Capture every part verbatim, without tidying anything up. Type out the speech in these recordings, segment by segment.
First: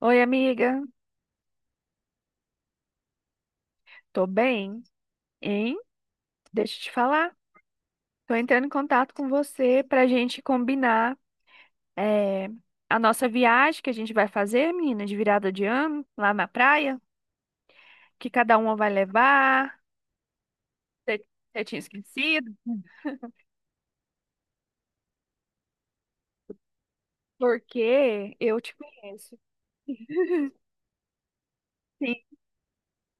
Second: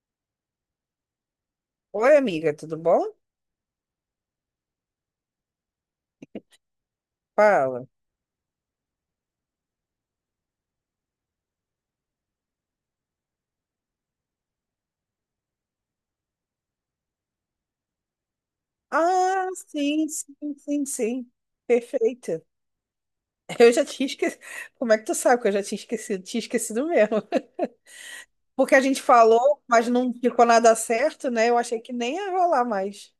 Oi, amiga. Oi, amiga, tudo bom? Tô bem, hein? Deixa eu te falar. Fala. Tô entrando em contato com você pra gente combinar eh, a nossa viagem que a gente vai fazer, menina, de virada de ano, lá na praia, que cada uma vai Ah, levar. sim, sim, sim, Você sim. você tinha Perfeito. esquecido? Eu já tinha esquecido. Como é que tu sabe que eu já tinha esquecido? Tinha esquecido mesmo. Porque eu te Porque a gente conheço. falou, mas não ficou nada certo, né? Eu achei que Sim, nem ia rolar mais.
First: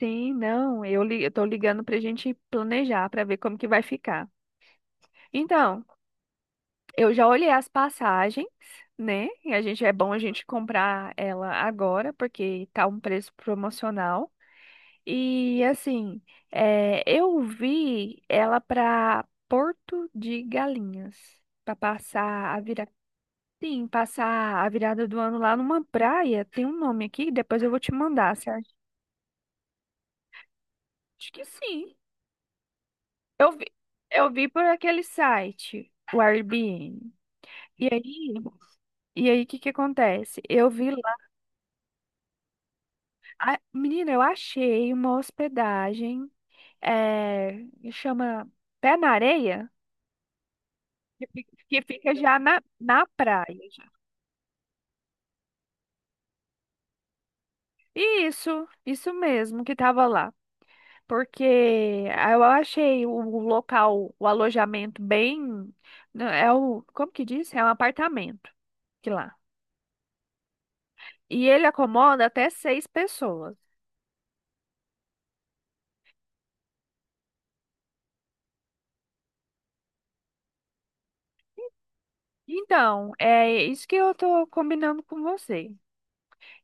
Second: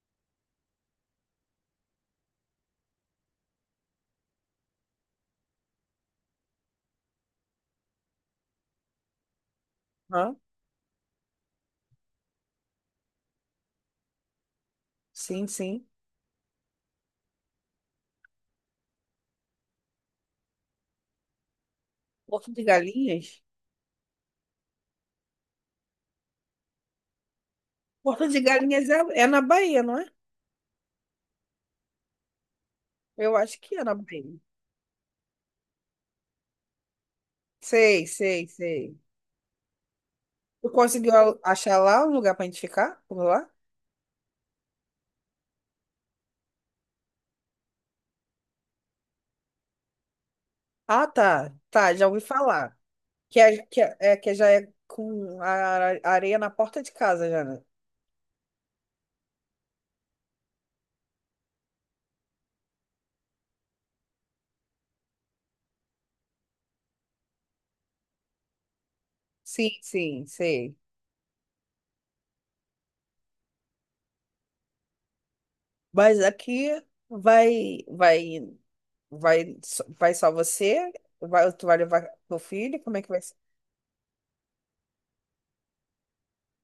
sim, não. Eu, li- eu tô ligando pra gente planejar, pra ver como que vai ficar. Então. Eu já olhei as passagens, né? E a gente é bom a Hã? gente comprar ela agora, porque tá um preço promocional. Sim, E sim. assim, é, eu vi ela para Porto de Galinhas, para Porto passar a de virada, Galinhas? sim, passar a virada do ano lá numa praia. Tem um nome aqui, depois eu vou te Porto mandar, de certo? Galinhas é, é na Bahia, não é? Acho que sim. Eu Eu acho vi, que é na eu Bahia. vi por aquele site, o Airbnb. E Sei, aí, sei, sei. e aí, o que que acontece? Eu Tu vi. conseguiu achar lá um lugar pra gente ficar? Por lá? Ah, menina, eu achei uma hospedagem, eh, que chama Pé na Areia, Ah, tá. que Tá, já fica ouvi já na, falar. na Que, praia. É, que, já. é, é, que já é com a are- areia na porta de casa, já, né? Isso, isso mesmo que tava lá. Porque eu achei o o local, o alojamento bem. Né, é o, como que diz? É um apartamento que lá. Sim, sim, sei. E ele acomoda até seis pessoas. Mas aqui vai, vai, vai, só- vai só você? Vai, tu vai levar teu filho? Como é que Então, vai ser? é isso que eu tô combinando com você.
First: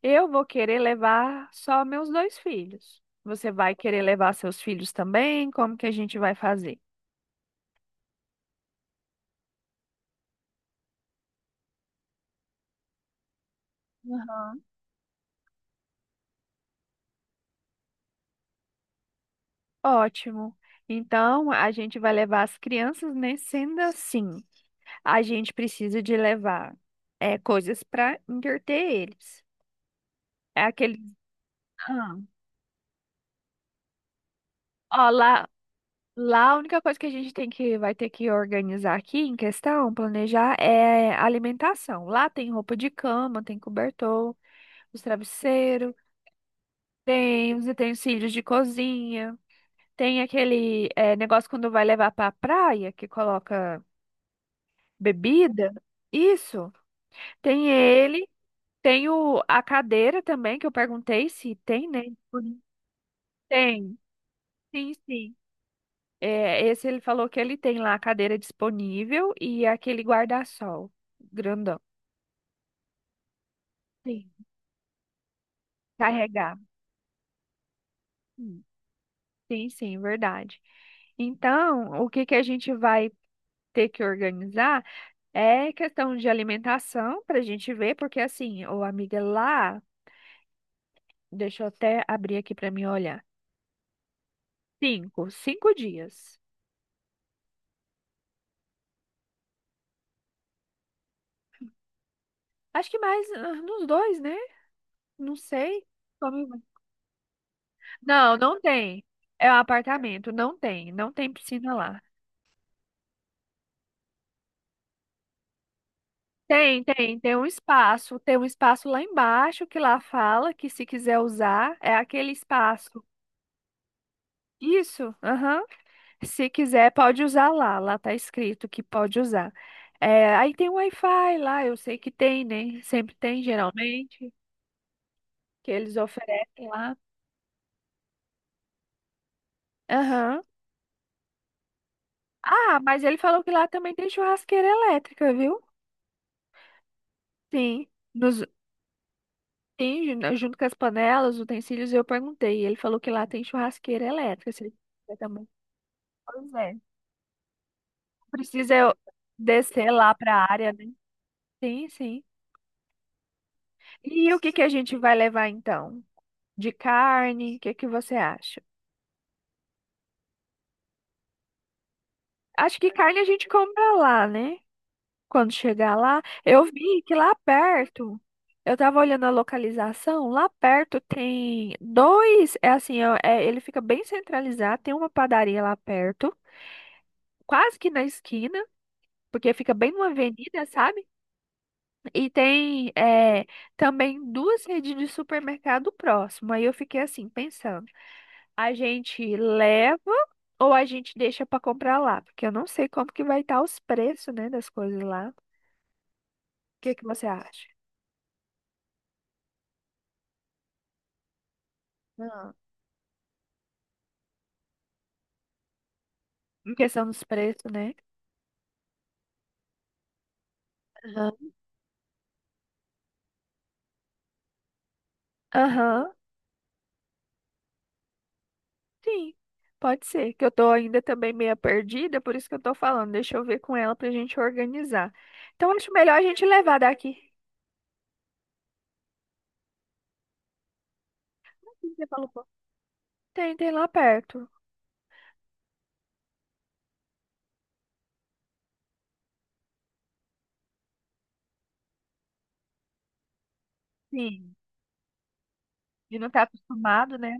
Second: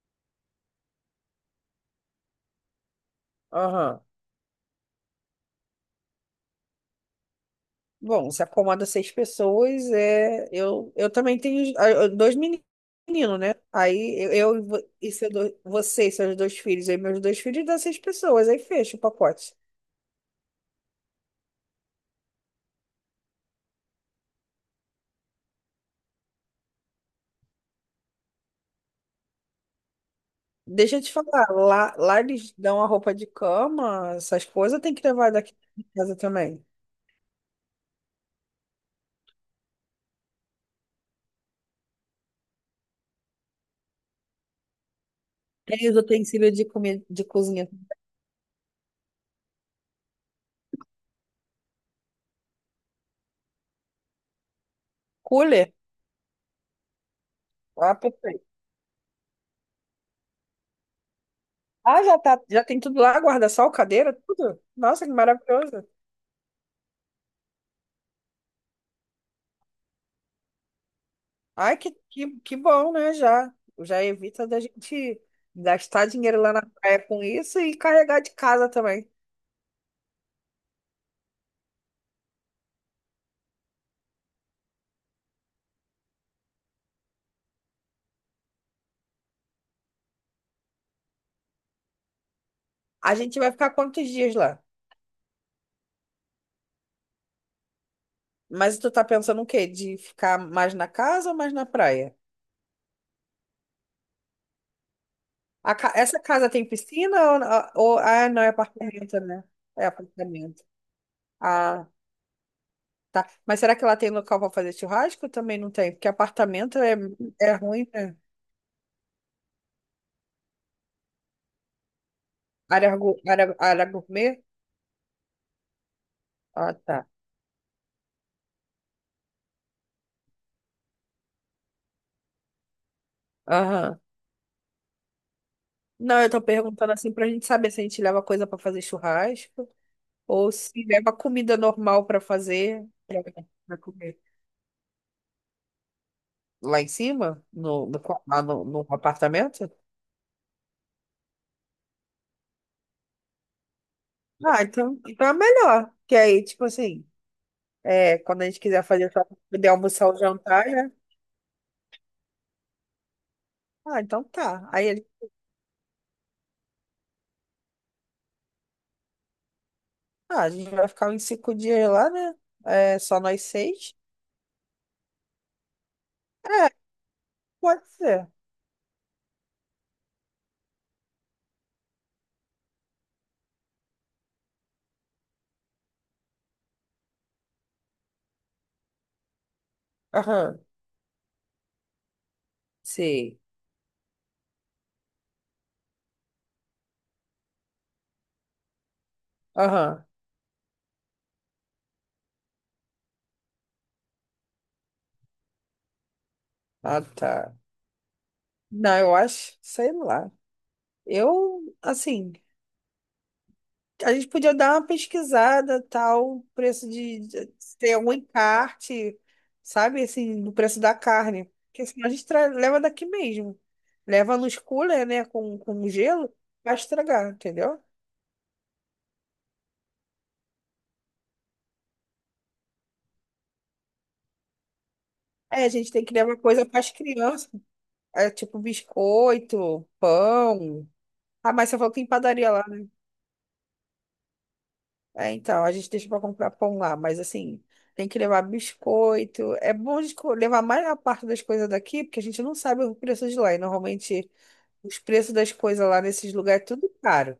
Eu vou querer levar só meus dois filhos. Você vai Aham. querer levar seus filhos também? Como que a gente vai fazer? Bom, se acomoda seis pessoas, é, eu, eu também tenho ah, eu- dois meninos, né? Aí eu, eu e Aham. vo- e seu do- você e seus dois filhos, aí meus dois filhos dá seis pessoas, aí fecha o pacote. Ótimo. Então, a gente vai levar as crianças, né? Sendo assim, a gente precisa de levar é, coisas para entreter eles. É Deixa aquele. eu te falar, lá, Ah, lá eles dão a roupa de cama, essas coisas tem que ó, levar lá, daqui de casa lá a também. única coisa que a gente tem que vai ter que organizar aqui em questão, planejar, é a alimentação. Lá tem roupa de cama, tem cobertor, os Tem travesseiros. os utensílios de comida, de Tem os cozinha. utensílios de cozinha, tem aquele eh, negócio quando vai levar para a praia, que coloca bebida. Cooler? Isso. Tem Ah, ele, perfeito. tem o, a cadeira também, que eu perguntei se tem, né? Ah, já tá, Disponível. já tem tudo lá, guarda-sol, Tem, cadeira, tudo. sim, Nossa, que sim. maravilhoso. É, esse ele falou que ele tem lá a cadeira disponível e aquele guarda-sol Ai, grandão. que, que, que bom, né? Já, já Sim. evita da gente gastar dinheiro lá Carregar. na praia com isso e carregar de Hum, casa também. Sim, sim, verdade. Então, o que que a gente vai ter que organizar? É questão de alimentação para a gente ver, porque assim, ô amiga, lá, deixa eu até abrir aqui para mim A olhar. gente vai ficar quantos dias lá? Cinco, cinco dias. Mas tu tá pensando o quê? De ficar mais na casa ou mais na praia? Acho que mais ah, nos dois, né? Não A sei. ca- Essa casa Come- tem piscina ou, ou- ah, Não, não, é não tem. apartamento, né? É um É apartamento, não apartamento. tem, não tem piscina Ah, lá. tá. Mas será que ela tem local para fazer churrasco? Também não tem, porque apartamento Tem, é, tem, tem um é ruim, né? espaço, tem um espaço lá embaixo que lá fala que se quiser usar, é aquele Área, espaço. gu- área, área gourmet? Isso, aham. Se Ah, quiser, tá. pode usar lá. Lá tá escrito que pode usar. É, aí tem Wi-Fi lá, eu sei que tem, né? Sempre tem, Aham. geralmente, que eles Não, eu tô oferecem perguntando lá. assim pra gente saber se a gente leva coisa para fazer churrasco Aham. ou se leva comida normal para Ah, fazer, mas ele falou que lá para também tem comer. churrasqueira elétrica, viu? Lá em cima? Sim. No, no, qua- lá Nos, no, no apartamento? tem, ju- né, junto com as panelas, utensílios, eu perguntei. Ele falou que lá tem churrasqueira elétrica. Ah, Se ele então, quiser então é também. melhor. Que aí, Pois tipo é. assim. É, quando a gente Precisa quiser eu fazer só pra poder descer almoçar lá ou pra jantar, área, né? né? Sim, sim. Ah, então E o que que a tá. Aí gente ele, vai levar então? De carne, o que que você acha? ah, a gente vai ficar uns cinco dias lá, né? Acho que É, carne só a nós gente compra seis? lá, né? Quando chegar lá, eu É, vi que lá pode perto, ser. eu tava olhando a localização, lá perto tem dois, é assim, ó, é, ele fica bem centralizado, tem uma padaria lá perto, quase que na esquina, porque fica bem numa Aham, avenida, sabe? E tem sei. é, também duas redes de supermercado próximo. Aí eu fiquei assim, pensando. A gente leva Aham, ou a gente deixa para comprar lá? Porque eu não sei como que vai estar os preços, né, das coisas lá. O que ah, que você tá. acha? Não, eu acho, sei lá. Eu, assim, Ah, a gente podia dar uma pesquisada, tal, em preço questão de, dos de preços, se né? tem algum encarte, sabe, assim, no preço da carne. Aham. Porque senão a gente tra- leva daqui mesmo. Leva nos cooler, né, com, com Aham, gelo, vai estragar, entendeu? sim. Pode ser, que eu tô ainda também meio perdida, por isso que eu tô falando. Deixa eu ver com ela pra gente organizar. É, a Então, gente acho tem que melhor a levar gente coisa levar para as daqui. crianças, é, tipo biscoito, pão. Ah, mas você falou que Você tem falou, pô. padaria lá, né? Tem, tem lá perto. É, então, a gente deixa para comprar pão lá, mas assim, tem que levar biscoito. É bom de co- levar mais a parte das coisas daqui, porque a gente não sabe o preço de lá. E normalmente Sim. os preços das coisas lá E não nesses tá lugares, é tudo acostumado, né? caro.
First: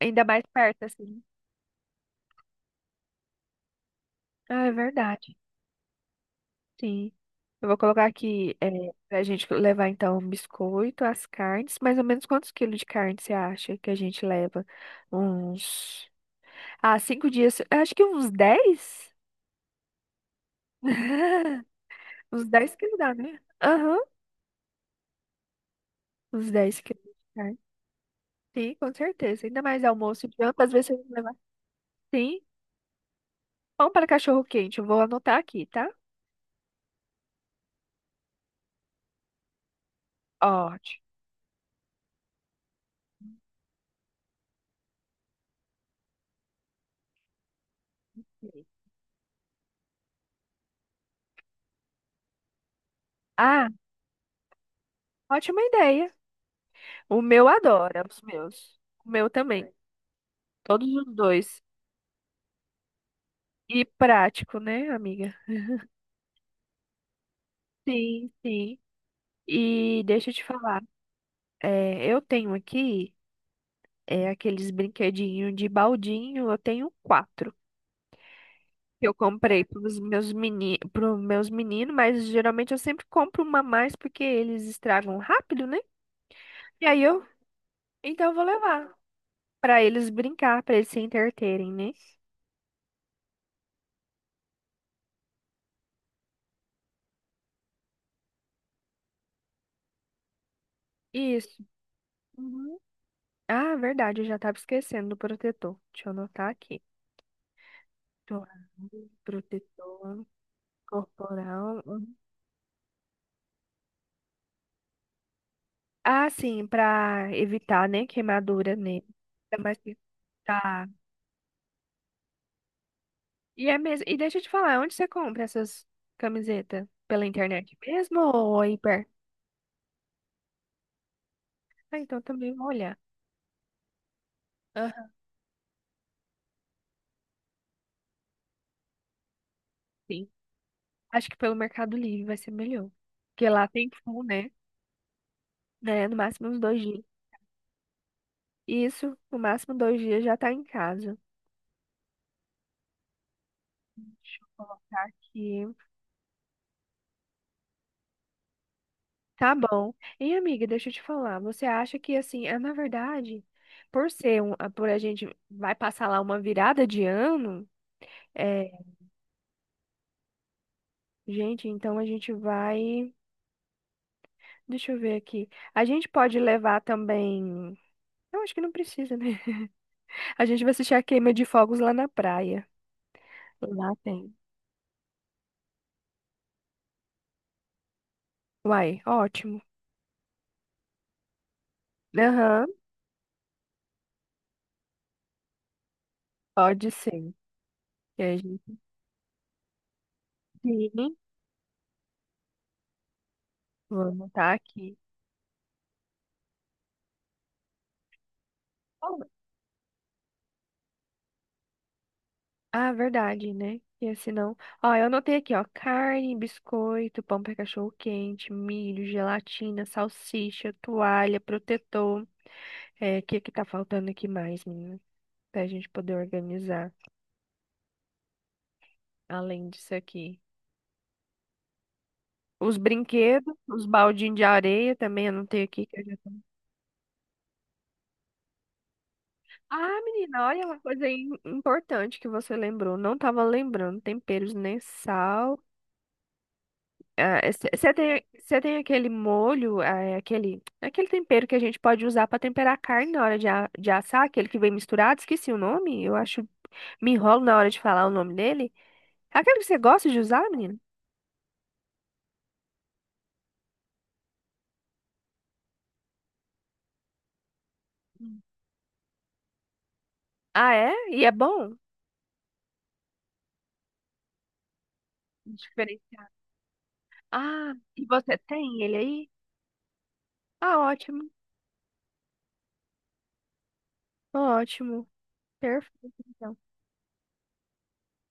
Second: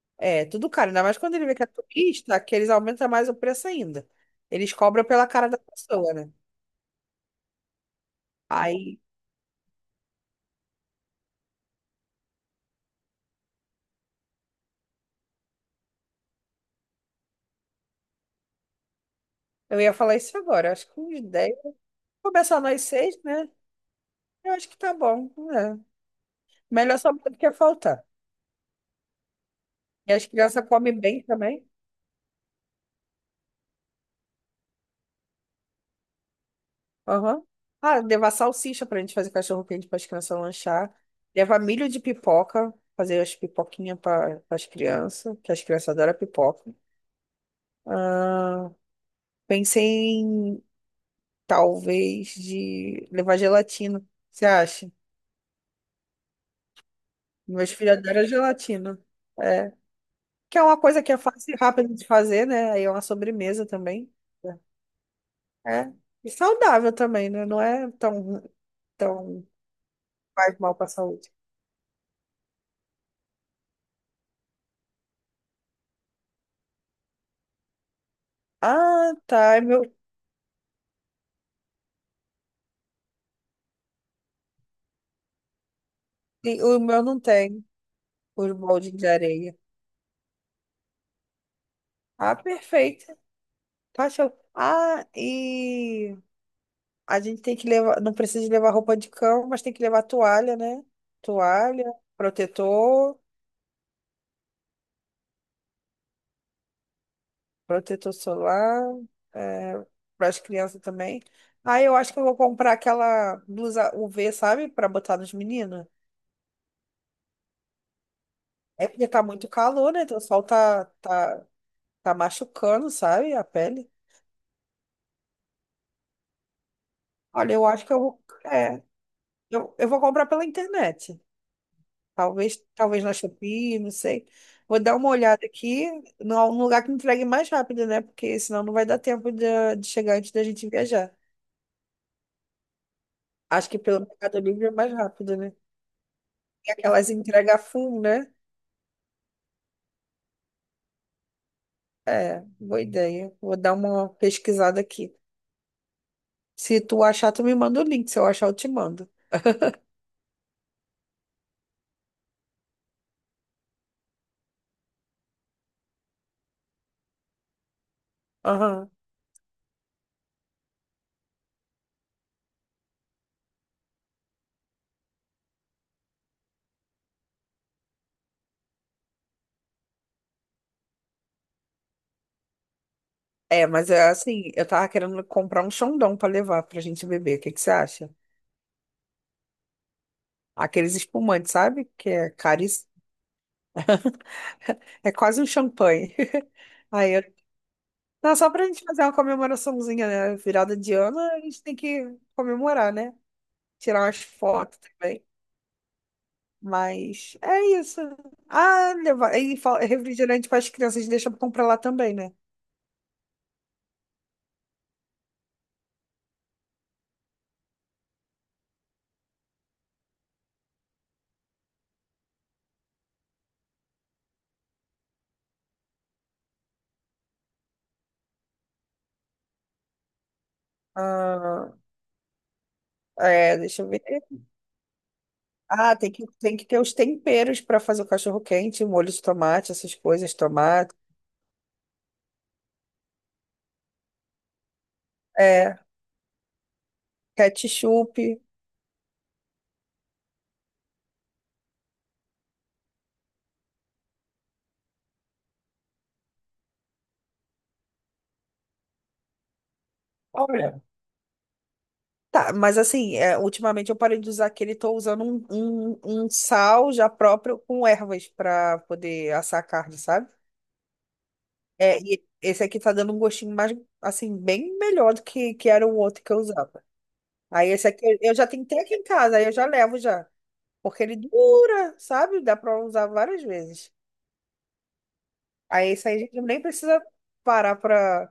Ainda mais É, tudo perto, caro. Ainda mais assim. quando ele vê que é turista, que eles aumentam mais o preço ainda. Ah, é Eles cobram pela verdade. cara da pessoa, né? Sim. Eu vou colocar aqui é, Aí, pra gente levar então biscoito, as carnes. Mais ou menos quantos quilos de carne você acha que a gente leva? Uns. Ah, cinco dias. Eu acho que uns dez. eu ia falar isso agora. Acho que uns dez. Uns Começar dez nós quilos dá, seis, né? né? Aham. Eu acho que tá bom, né? Uns dez Melhor quilos de sobrar do que carne. faltar. Sim, com certeza. Ainda mais E as almoço e janta, crianças às vezes você comem vai bem levar. também. Sim. Pão para cachorro quente. Eu vou anotar aqui, tá? Aham. Ah, levar salsicha pra gente fazer cachorro quente para as crianças lanchar. Ótimo. Levar milho de pipoca. Fazer as pipoquinhas para as crianças, que as crianças adoram pipoca. Ah, pensei em talvez de levar Ah, gelatina. Você acha? ótima ideia. O meu Meus filhos adora, os adoram meus. gelatina. O meu também. É. Que é uma Todos coisa os que é fácil e dois. rápida de fazer, né? Aí é uma sobremesa E também. prático, né, amiga? É. É. E saudável também, né? Não é Sim, tão, sim. tão E deixa eu te faz mal falar, para a saúde. é, eu tenho aqui é, aqueles brinquedinhos de baldinho, eu tenho quatro. Que Ah, eu tá. E comprei para meu, os meus meni, pros meus meninos, mas geralmente eu sempre compro uma a mais porque eles estragam rápido, né? e o E aí meu não eu, tem então eu vou os levar moldes de areia. para eles brincar, para eles se entreterem, né? Ah, perfeito. Tá show. Ah, e a gente tem que levar, não precisa levar roupa de cama, mas tem que levar toalha, né? Isso. Toalha, Uhum. protetor, Ah, verdade, eu já tava esquecendo do protetor. Deixa eu anotar aqui. protetor Tô- solar, é, Protetor. para as crianças também. Corporal. Aí eu acho Uhum. que eu vou comprar aquela blusa U V, sabe? Para botar nos meninos. Ah, sim, pra evitar, né, queimadura É nele. porque tá muito Ainda mais calor, que né? Então, o sol tá, tá. tá, tá machucando, sabe? A E é pele. mesmo. E deixa eu te falar, onde você compra essas camisetas? Pela Olha, eu internet acho que eu mesmo vou. ou aí É, perto? eu, eu vou comprar pela internet. Ah, então também Talvez, vou olhar. talvez na Shopee, não sei. Vou dar uma Aham, olhada aqui num lugar que me entregue mais rápido, né? Porque senão não vai dar tempo de, de chegar sim. antes da gente viajar. Acho que pelo Mercado Livre vai ser melhor. Porque lá Acho que tem pelo full, Mercado né? Livre é mais rápido, né? Né? No máximo uns E dois dias. aquelas entrega full, né? Isso, no máximo dois dias já tá em casa. É, boa ideia. Vou dar uma Deixa eu pesquisada colocar aqui. aqui. Se tu achar, tu me manda o link. Se eu achar, eu te mando. Tá bom. E amiga, deixa eu te falar, você acha que assim, é na verdade, por ser um, a- por a gente vai passar lá uma virada de ano, é, Aham. gente, então a gente vai, deixa eu ver aqui. A gente pode levar também, eu acho que não precisa, né? A gente vai assistir a queima de fogos lá na praia. É, mas Lá é tem. assim, eu tava querendo comprar um Xandão pra levar pra gente beber. O que que você acha? Uai, ótimo. Aqueles espumantes, sabe? Que é Aham, caríssimo. É quase um champanhe. pode Aí eu... ser. E Não, a só pra gente, gente fazer uma comemoraçãozinha, né? Virada de sim, ano, a gente tem que comemorar, né? Tirar umas vamos estar fotos aqui. também. Mas é isso. Ah, levar... e fal- refrigerante para as crianças, deixa pra comprar lá também, né? Ah, verdade, né? E senão. Ó, eu anotei aqui, ó. Carne, biscoito, pão para cachorro quente, milho, gelatina, salsicha, toalha, protetor. É, o que é que tá faltando aqui mais, menina? Pra gente poder organizar, além disso aqui. Ah, Os brinquedos, é, deixa os eu ver. baldinhos de areia também, eu anotei aqui. Ah, Que eu tem já... que, tô- tem que ter os temperos para fazer o cachorro-quente, molho de tomate, essas Ah, coisas, menina, olha uma tomate, coisa aí importante que você lembrou. Não tava lembrando. Temperos nem sal. é, Você ketchup. tem, cê tem aquele molho, ah, é aquele, é aquele tempero que a gente pode usar para temperar a carne na hora de, a- de assar, aquele que vem misturado, esqueci o nome, eu acho, me enrolo na hora de falar o nome dele. Aquele que você gosta de usar, menina? Olha. Tá, mas assim, é, ultimamente eu parei de usar aquele, tô usando um, um, um sal já próprio com ervas para poder assar a carne, sabe? Ah, é? E é bom? É, e esse aqui tá dando um gostinho mais, assim, bem melhor do que, que era o outro que Diferenciado. eu usava. Aí Ah, esse aqui e eu eu você já tenho até tem aqui ele em aí? casa, aí eu já levo já, Ah, porque ele ótimo, dura, sabe? Dá pra usar várias vezes. ótimo, Aí esse perfeito, aí a gente então. nem precisa parar pra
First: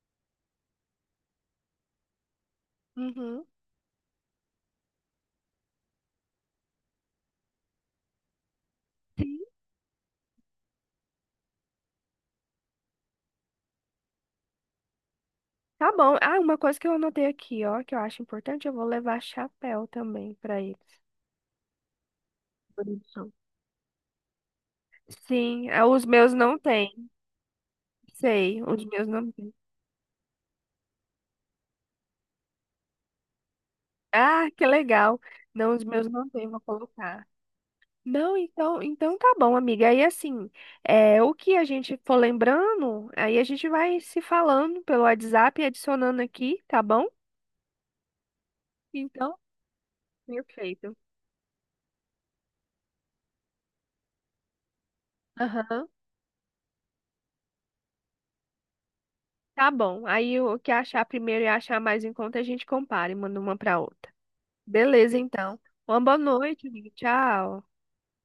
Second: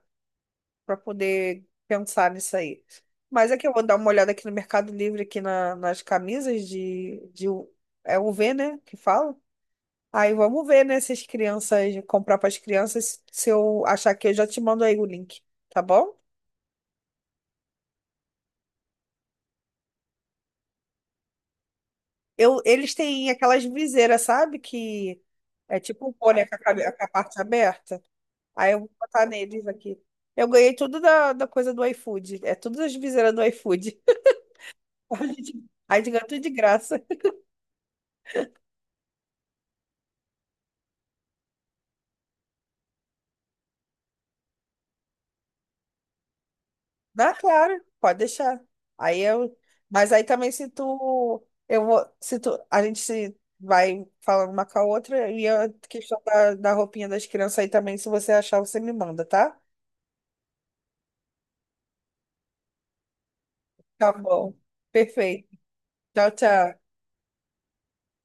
para poder pensar nisso aí. Uhum. Mas é que eu vou dar uma olhada aqui no Mercado Livre, aqui na- nas camisas de, de. U- é U V, né? Que Sim. fala. Aí vamos ver, né? Se as crianças. Comprar para as crianças. Se eu achar que eu já te mando aí o link, tá Tá bom? bom. Ah, uma coisa que eu anotei aqui, ó, que eu acho importante, eu vou levar chapéu também para eles. Eu, eles têm Bonito. aquelas viseiras, sabe? Que Sim, é ah, os tipo um meus boné com não a, cabe- com a tem. parte aberta. Sei, Aí eu os vou meus botar não tem. neles aqui. Eu ganhei tudo da, da coisa do iFood. É todas as viseiras do iFood. Ah, que legal. A gente, Não, os a meus gente ganha não tudo tem, de vou graça. colocar. Não, então, então tá bom, amiga. Aí assim, é, o que a gente for lembrando, aí a gente vai se falando pelo WhatsApp e adicionando aqui, tá bom? Dá, claro, pode deixar. Aí Então, eu, mas aí também se perfeito. tu, eu vou, se tu, a gente se vai falando uma com a outra e a Aham. questão da, da roupinha das crianças aí também, se você achar, você me manda, tá? Tá bom. Aí o que achar primeiro e achar mais em conta, a gente compara e manda uma pra outra. Tá bom. Beleza, Perfeito. então. Uma boa Tchau, noite, tchau. amiga. Tchau.